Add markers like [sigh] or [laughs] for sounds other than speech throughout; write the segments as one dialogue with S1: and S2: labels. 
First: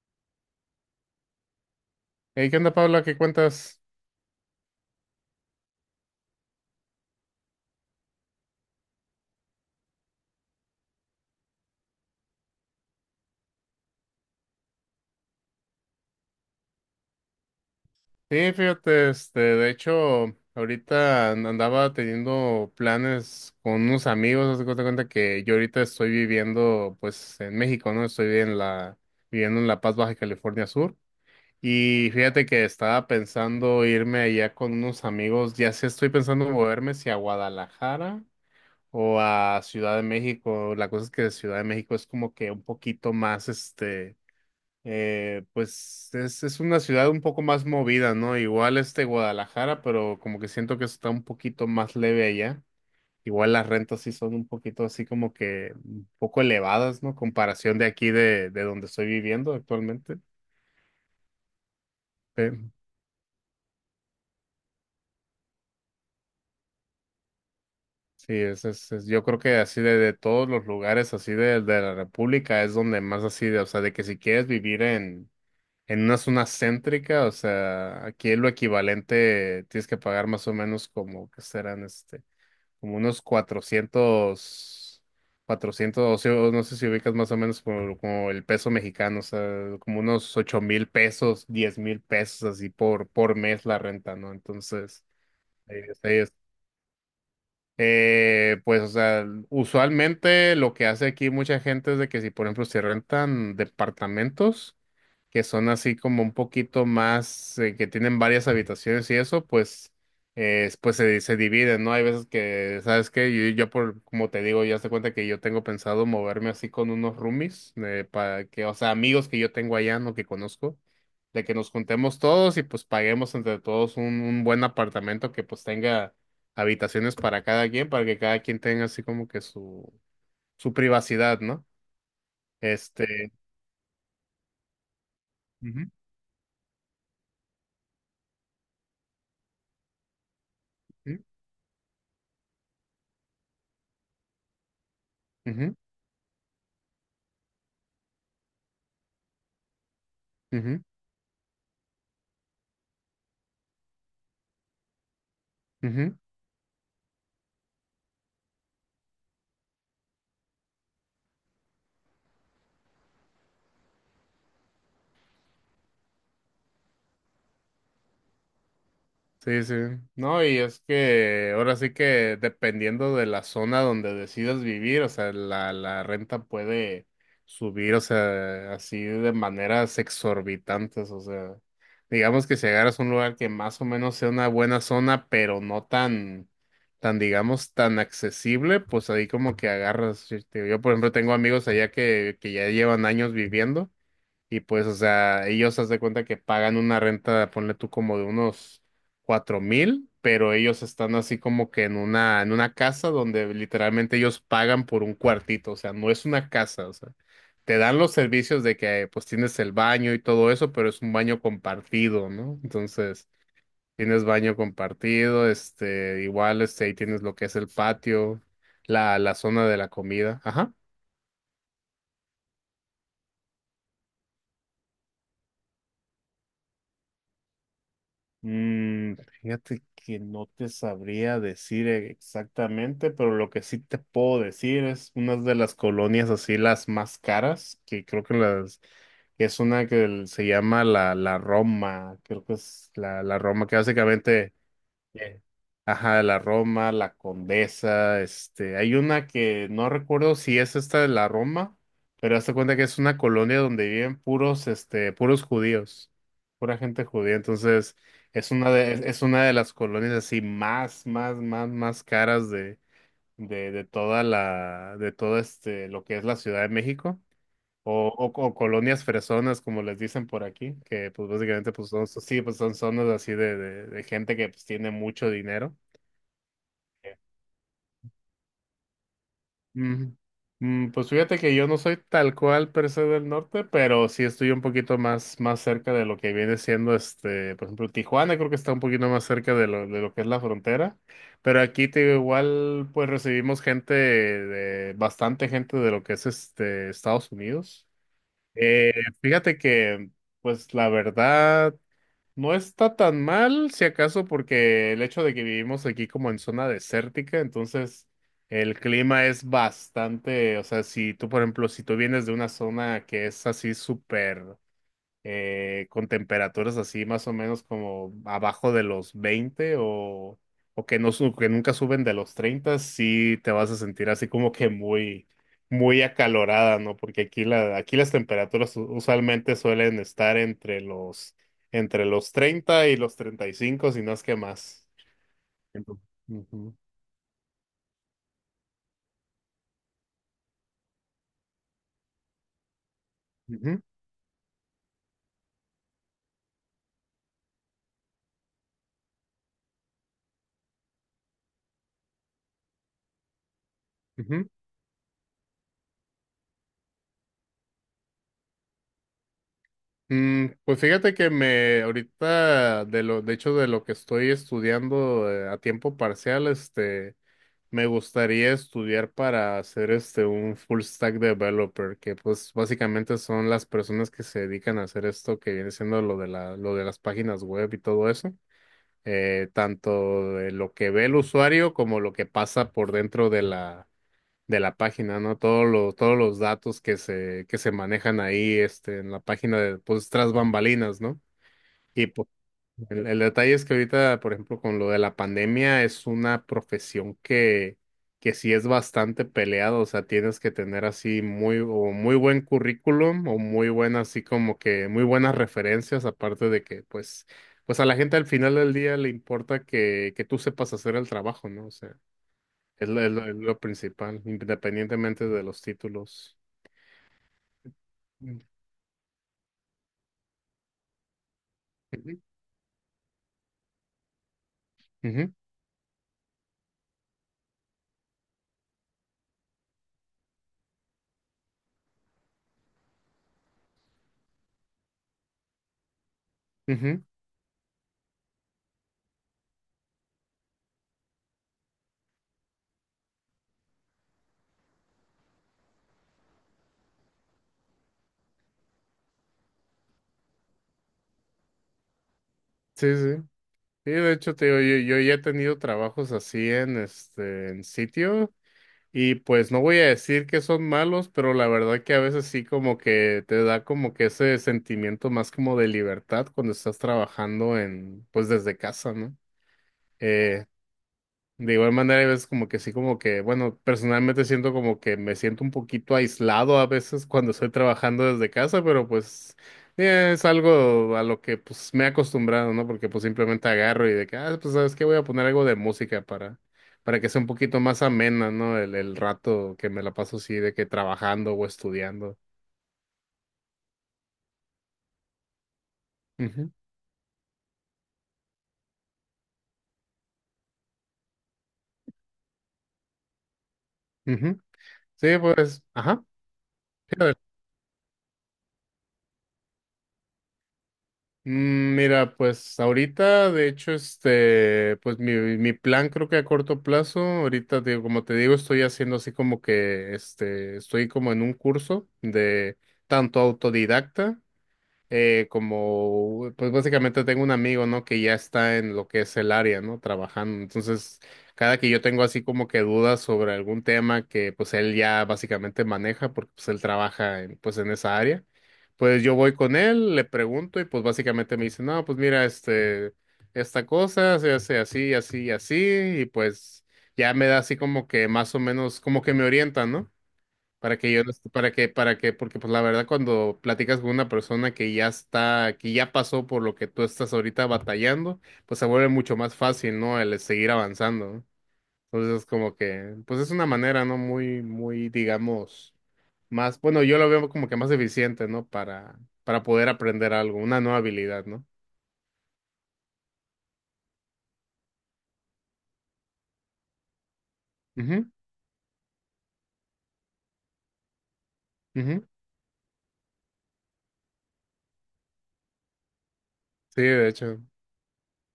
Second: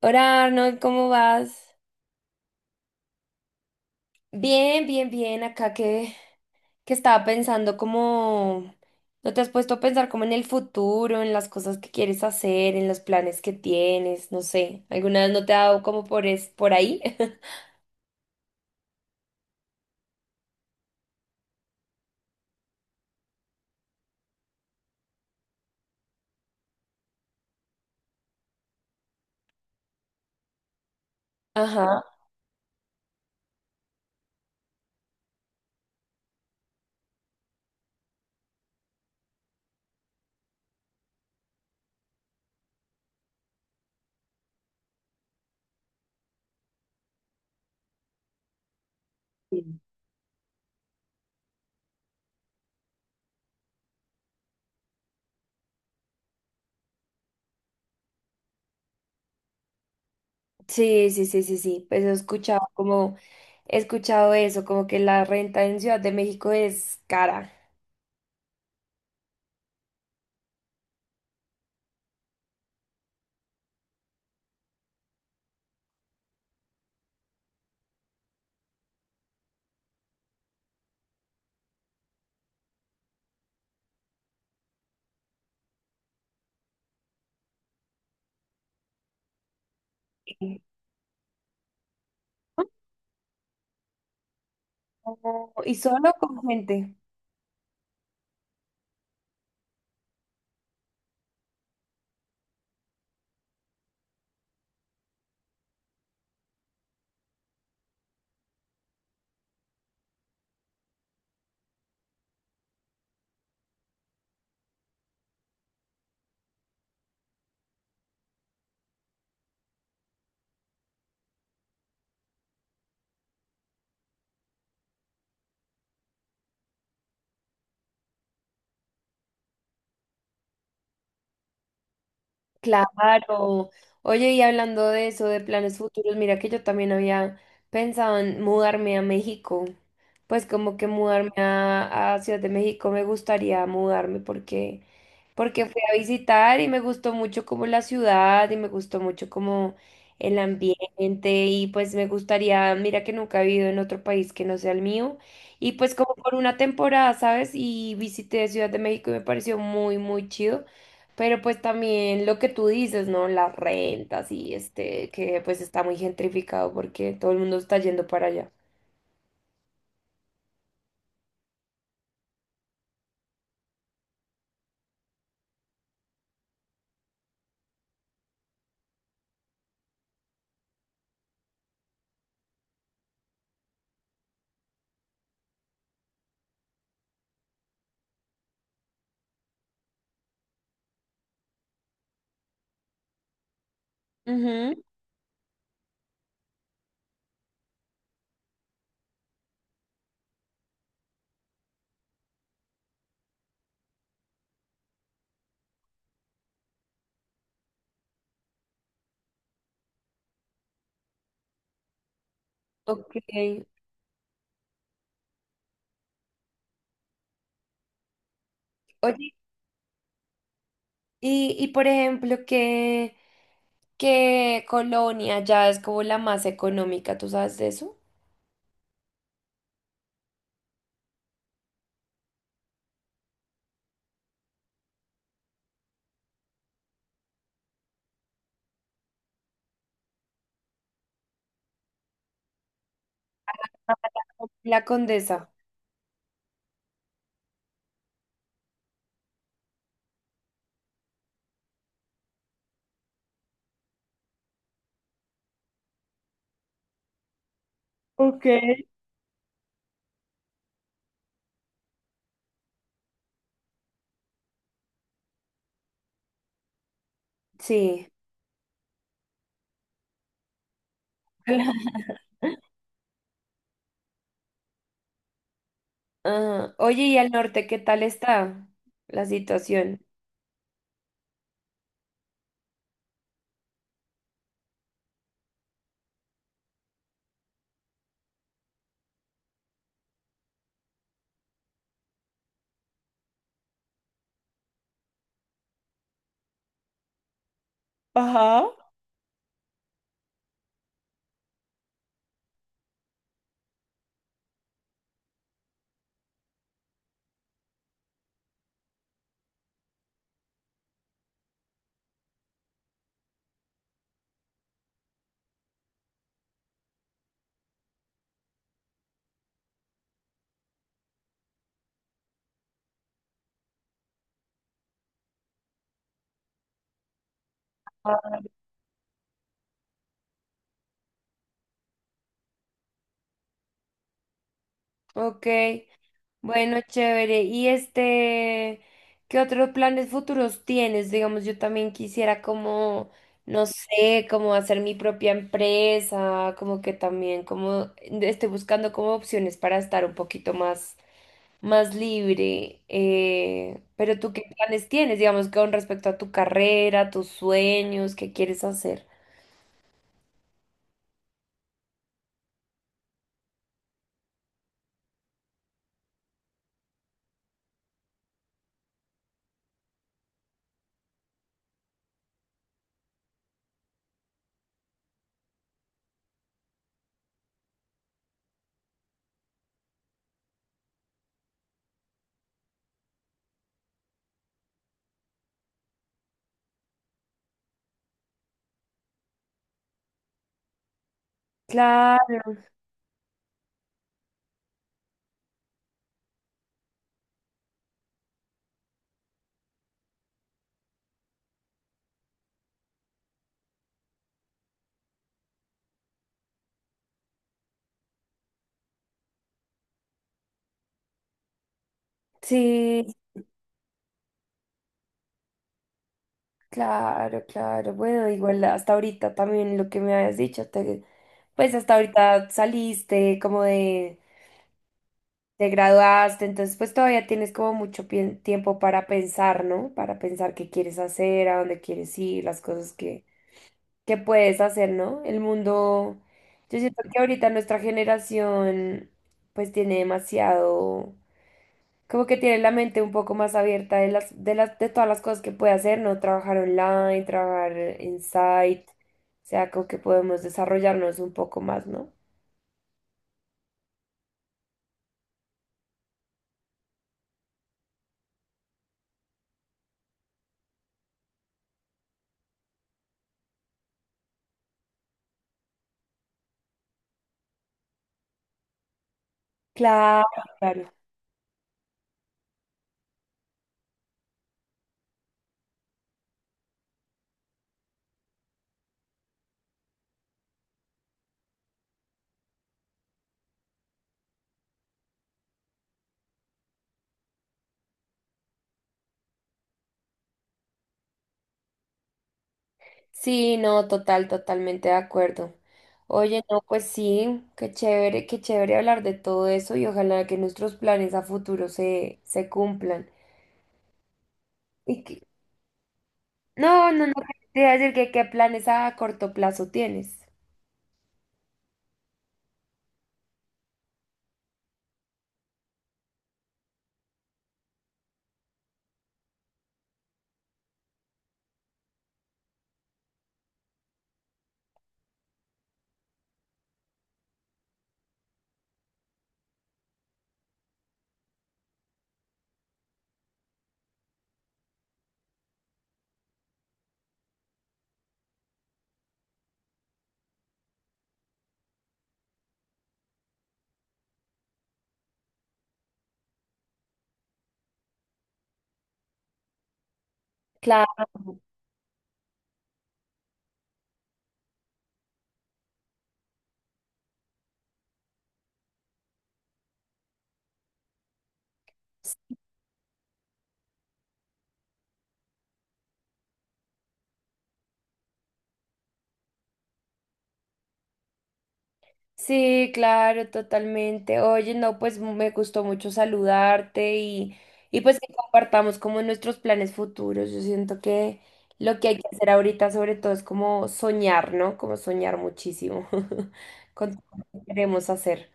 S1: Hola Arnold, ¿cómo vas?
S2: Hey, ¿qué onda, Paula? ¿Qué cuentas?
S1: Bien. Acá que estaba pensando como... ¿No te has puesto a pensar como en el futuro, en las cosas que quieres hacer, en los planes que tienes? No sé. ¿Alguna vez no te ha dado como por ahí? [laughs]
S2: Sí, fíjate, de hecho, ahorita andaba teniendo planes con unos amigos, haz de cuenta que yo ahorita estoy viviendo, pues, en México, ¿no? Viviendo en La Paz, Baja California Sur,
S1: Ajá.
S2: y fíjate que estaba pensando irme allá con unos amigos, ya sé, estoy pensando moverme si a Guadalajara o a Ciudad de México. La cosa es que Ciudad de México es como que un poquito más, pues es una ciudad un poco más movida, ¿no? Igual este Guadalajara, pero como que siento que está un poquito más leve allá. Igual las rentas sí son un poquito así como que un poco elevadas, ¿no? Comparación de aquí de donde estoy viviendo actualmente.
S1: Sí, pues he escuchado
S2: Eh,
S1: como... He escuchado eso, como que la renta en Ciudad de México es cara.
S2: Sí, yo creo que así de todos los lugares así de la República es donde más así de, o sea, de que si quieres vivir en una zona céntrica, o sea, aquí es lo equivalente. Tienes que pagar más o menos como que serán este. Como unos 400 400, no sé si ubicas más o menos como, como el peso mexicano, o sea, como unos ocho
S1: Sí.
S2: mil pesos, 10,000 pesos así por mes la renta, ¿no? Entonces,
S1: Oh, ¿y
S2: ahí,
S1: solo con gente?
S2: pues, o sea, usualmente lo que hace aquí mucha gente es de que si, por ejemplo, se rentan departamentos que son así como un poquito más, que tienen varias habitaciones y eso, pues, pues se dividen, ¿no? Hay veces que, ¿sabes qué? Yo por, como te digo, ya se cuenta que yo tengo pensado moverme así con unos roomies, para que, o sea, amigos que yo tengo allá, no que conozco, de que nos juntemos todos y pues paguemos entre todos un buen apartamento que pues tenga habitaciones para cada quien, para que cada quien tenga así como que su privacidad, ¿no? Este.
S1: Claro. Oye, y hablando de eso, de planes
S2: Ujú,
S1: futuros, mira que yo también había pensado en mudarme a México. Pues como que
S2: ujú,
S1: mudarme a Ciudad de México me gustaría mudarme porque fui a visitar y me gustó mucho como la ciudad y me gustó mucho como el
S2: ujú,
S1: ambiente y pues me gustaría, mira que nunca he vivido en otro país que no sea el mío y
S2: ujú,
S1: pues como
S2: ujú.
S1: por una temporada, ¿sabes? Y visité Ciudad de México y me pareció muy chido. Pero pues también lo que tú dices, ¿no? Las rentas y este, que pues está muy gentrificado porque todo el mundo está yendo para allá.
S2: Sí, sí. No, y es que ahora sí que dependiendo de la zona donde decidas vivir, o sea, la renta puede subir, o sea, así de maneras exorbitantes. O sea, digamos que si agarras un lugar que más o menos sea una buena zona, pero no tan, tan, digamos, tan accesible, pues ahí como que agarras, por ejemplo tengo amigos allá que ya llevan años viviendo. Y
S1: Ujú,
S2: pues, o sea, ellos haz de cuenta que pagan una renta, ponle tú como de unos 4,000, pero ellos están así como que en una casa donde literalmente ellos pagan por un cuartito, o sea, no es una casa, o sea, te dan los servicios de que pues tienes el baño y todo eso, pero es un baño compartido, ¿no?
S1: ok.
S2: Entonces, tienes baño compartido, igual, ahí tienes lo que es el patio,
S1: Oye,
S2: la zona de la comida, ajá.
S1: y por ejemplo, ¿ qué colonia ya es como la más económica? ¿Tú sabes de eso?
S2: Mm, fíjate que no te sabría decir exactamente, pero lo que sí te puedo decir es una de las colonias así las más caras, que creo que las que es una que se llama la Roma. Creo que es la Roma, que
S1: Ah,
S2: básicamente
S1: La
S2: bien.
S1: Condesa.
S2: Ajá, la Roma, la Condesa, este, hay una que no recuerdo si es esta de la Roma, pero hazte cuenta que es una colonia donde viven puros, este, puros judíos, pura gente judía. Entonces
S1: Ok.
S2: es es una de las colonias así más, más, más, más caras de toda de todo este, lo que es la Ciudad de México.
S1: Sí.
S2: O colonias fresonas, como les dicen por aquí, que pues básicamente pues son,
S1: [laughs]
S2: sí, pues son zonas así de gente que pues tiene mucho dinero.
S1: Ajá. Oye, ¿y al norte qué tal está la situación?
S2: Ujú. Mm, pues fíjate que yo no soy tal cual per se del norte, pero sí estoy un poquito más, más cerca de lo que viene siendo este, por ejemplo, Tijuana creo que está un poquito más cerca de de lo que es la frontera, pero aquí te digo, igual pues recibimos gente de, bastante gente de lo que es este Estados Unidos. Eh, fíjate que, pues la verdad, no está tan mal, si acaso, porque el hecho de que vivimos aquí como en zona desértica. Entonces el clima es bastante, o sea, si tú, por ejemplo, si tú vienes de una zona que es así súper con temperaturas así más o menos como abajo de los 20 o que, no, que nunca suben de los 30, sí te vas a sentir así como que muy, muy acalorada, ¿no? Porque aquí, la, aquí las
S1: Ah.
S2: temperaturas usualmente suelen estar entre entre los 30 y los 35, si no es que más.
S1: Ok.
S2: Ento- Ujú,
S1: Bueno, chévere. Y este, ¿qué otros planes futuros tienes? Digamos, yo también quisiera como, no
S2: ujú,
S1: sé, como hacer mi propia empresa, como que también, como estoy buscando como opciones para estar un poquito más, más libre. Pero tú, ¿qué
S2: ujú.
S1: planes tienes? Digamos, con respecto a tu carrera, tus sueños, ¿qué quieres hacer?
S2: Mm, pues fíjate que me ahorita de lo de hecho de lo que estoy estudiando a tiempo parcial este me gustaría estudiar para ser este un full stack developer, que pues básicamente son las personas que se dedican a hacer esto que viene siendo lo de lo de las páginas web y todo eso. Tanto de lo que ve el usuario como lo que pasa por dentro de de la página, ¿no? Todos los datos que se manejan ahí, este, en la página de, pues, tras bambalinas, ¿no?
S1: Claro,
S2: El detalle es que ahorita, por ejemplo, con lo de la pandemia, es una profesión que sí es bastante peleada, o sea, tienes que tener así muy, o muy buen currículum o muy buena, así como que muy buenas referencias, aparte de que, pues, pues a la gente al final del día le importa que tú sepas hacer el trabajo, ¿no? O sea,
S1: sí.
S2: es lo principal, independientemente de los títulos.
S1: Claro. Bueno,
S2: Mm.
S1: igual hasta ahorita también lo que me habías dicho, pues hasta
S2: Ujú,
S1: ahorita saliste, como de,
S2: ujú,
S1: te graduaste, entonces pues todavía tienes como tiempo para pensar, ¿no? Para pensar qué quieres hacer, a dónde quieres ir, las cosas que puedes hacer, ¿no? El mundo, yo siento
S2: ujú.
S1: que ahorita nuestra generación pues tiene demasiado como que tiene la mente un poco más abierta de de todas las cosas que puede hacer, ¿no? Trabajar online, trabajar en site, o sea, como que podemos desarrollarnos un poco más, ¿no?
S2: Sí, sí. Sí, de hecho, te digo, yo ya he tenido trabajos así en este en sitio y pues no voy a decir que son malos, pero la verdad que a veces sí como que te da como que ese sentimiento más como de libertad cuando estás trabajando en pues desde casa, ¿no?
S1: Claro,
S2: Eh,
S1: claro.
S2: de igual manera, hay veces como que sí, como que, bueno, personalmente siento como que me siento un poquito aislado a veces cuando estoy trabajando desde casa, pero pues es algo a lo que pues me he acostumbrado, ¿no? Porque pues simplemente agarro y de que, ah, pues sabes qué, voy a poner algo de música para que sea un poquito más amena, ¿no? El rato que me la paso así de que trabajando o estudiando.
S1: Sí, no, totalmente de acuerdo. Oye,
S2: Ujú,
S1: no, pues sí, qué chévere hablar de todo eso y ojalá que nuestros planes a futuro se cumplan.
S2: ujú.
S1: Y
S2: Sí,
S1: que-
S2: pues, ajá.
S1: no,
S2: Sí,
S1: no, no, te iba a decir que qué planes a corto plazo tienes.
S2: mm, mira, pues ahorita, de hecho, pues mi plan creo que a corto plazo, ahorita, digo, como te digo, estoy haciendo así como que, este, estoy como en un curso de tanto autodidacta como, pues básicamente tengo un amigo, ¿no? Que ya está en lo que es el área, ¿no? Trabajando. Entonces, cada que yo tengo así como que dudas sobre algún tema que pues él ya básicamente maneja, porque pues él trabaja en, pues en esa área, pues yo voy con él, le pregunto y pues básicamente me dice, no, pues mira, este, esta cosa se hace así, así, y así, y pues ya me da así como que más o menos, como que me orienta, ¿no? Para que yo
S1: Claro.
S2: no est- para para que, porque pues la verdad cuando platicas con una persona que ya está, que ya pasó por lo que tú estás ahorita batallando, pues se vuelve mucho más fácil, ¿no? El seguir avanzando, ¿no? Entonces como que, pues es una manera, ¿no? Muy, muy, digamos, más, bueno, yo lo veo como que más eficiente, ¿no? Para poder aprender algo, una nueva habilidad, ¿no?
S1: Sí, claro, totalmente. Oye, no, pues me gustó mucho saludarte y pues
S2: Ujú,
S1: que compartamos como nuestros planes futuros. Yo siento que lo que hay
S2: ujú.
S1: que hacer ahorita sobre todo es como soñar, ¿no? Como soñar muchísimo [laughs]
S2: Sí,
S1: con todo
S2: de
S1: lo
S2: hecho.
S1: que queremos hacer.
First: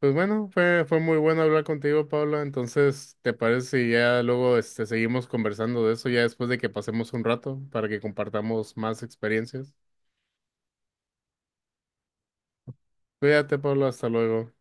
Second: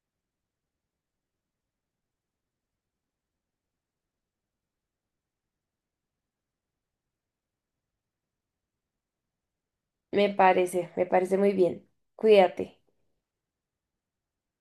S2: Pues bueno, fue muy bueno hablar contigo, Paula. Entonces, ¿te parece si ya luego este, seguimos conversando de eso ya después de que pasemos un rato para que compartamos más experiencias?
S1: Me parece muy bien. Cuídate.
S2: Cuídate, Paula, hasta luego.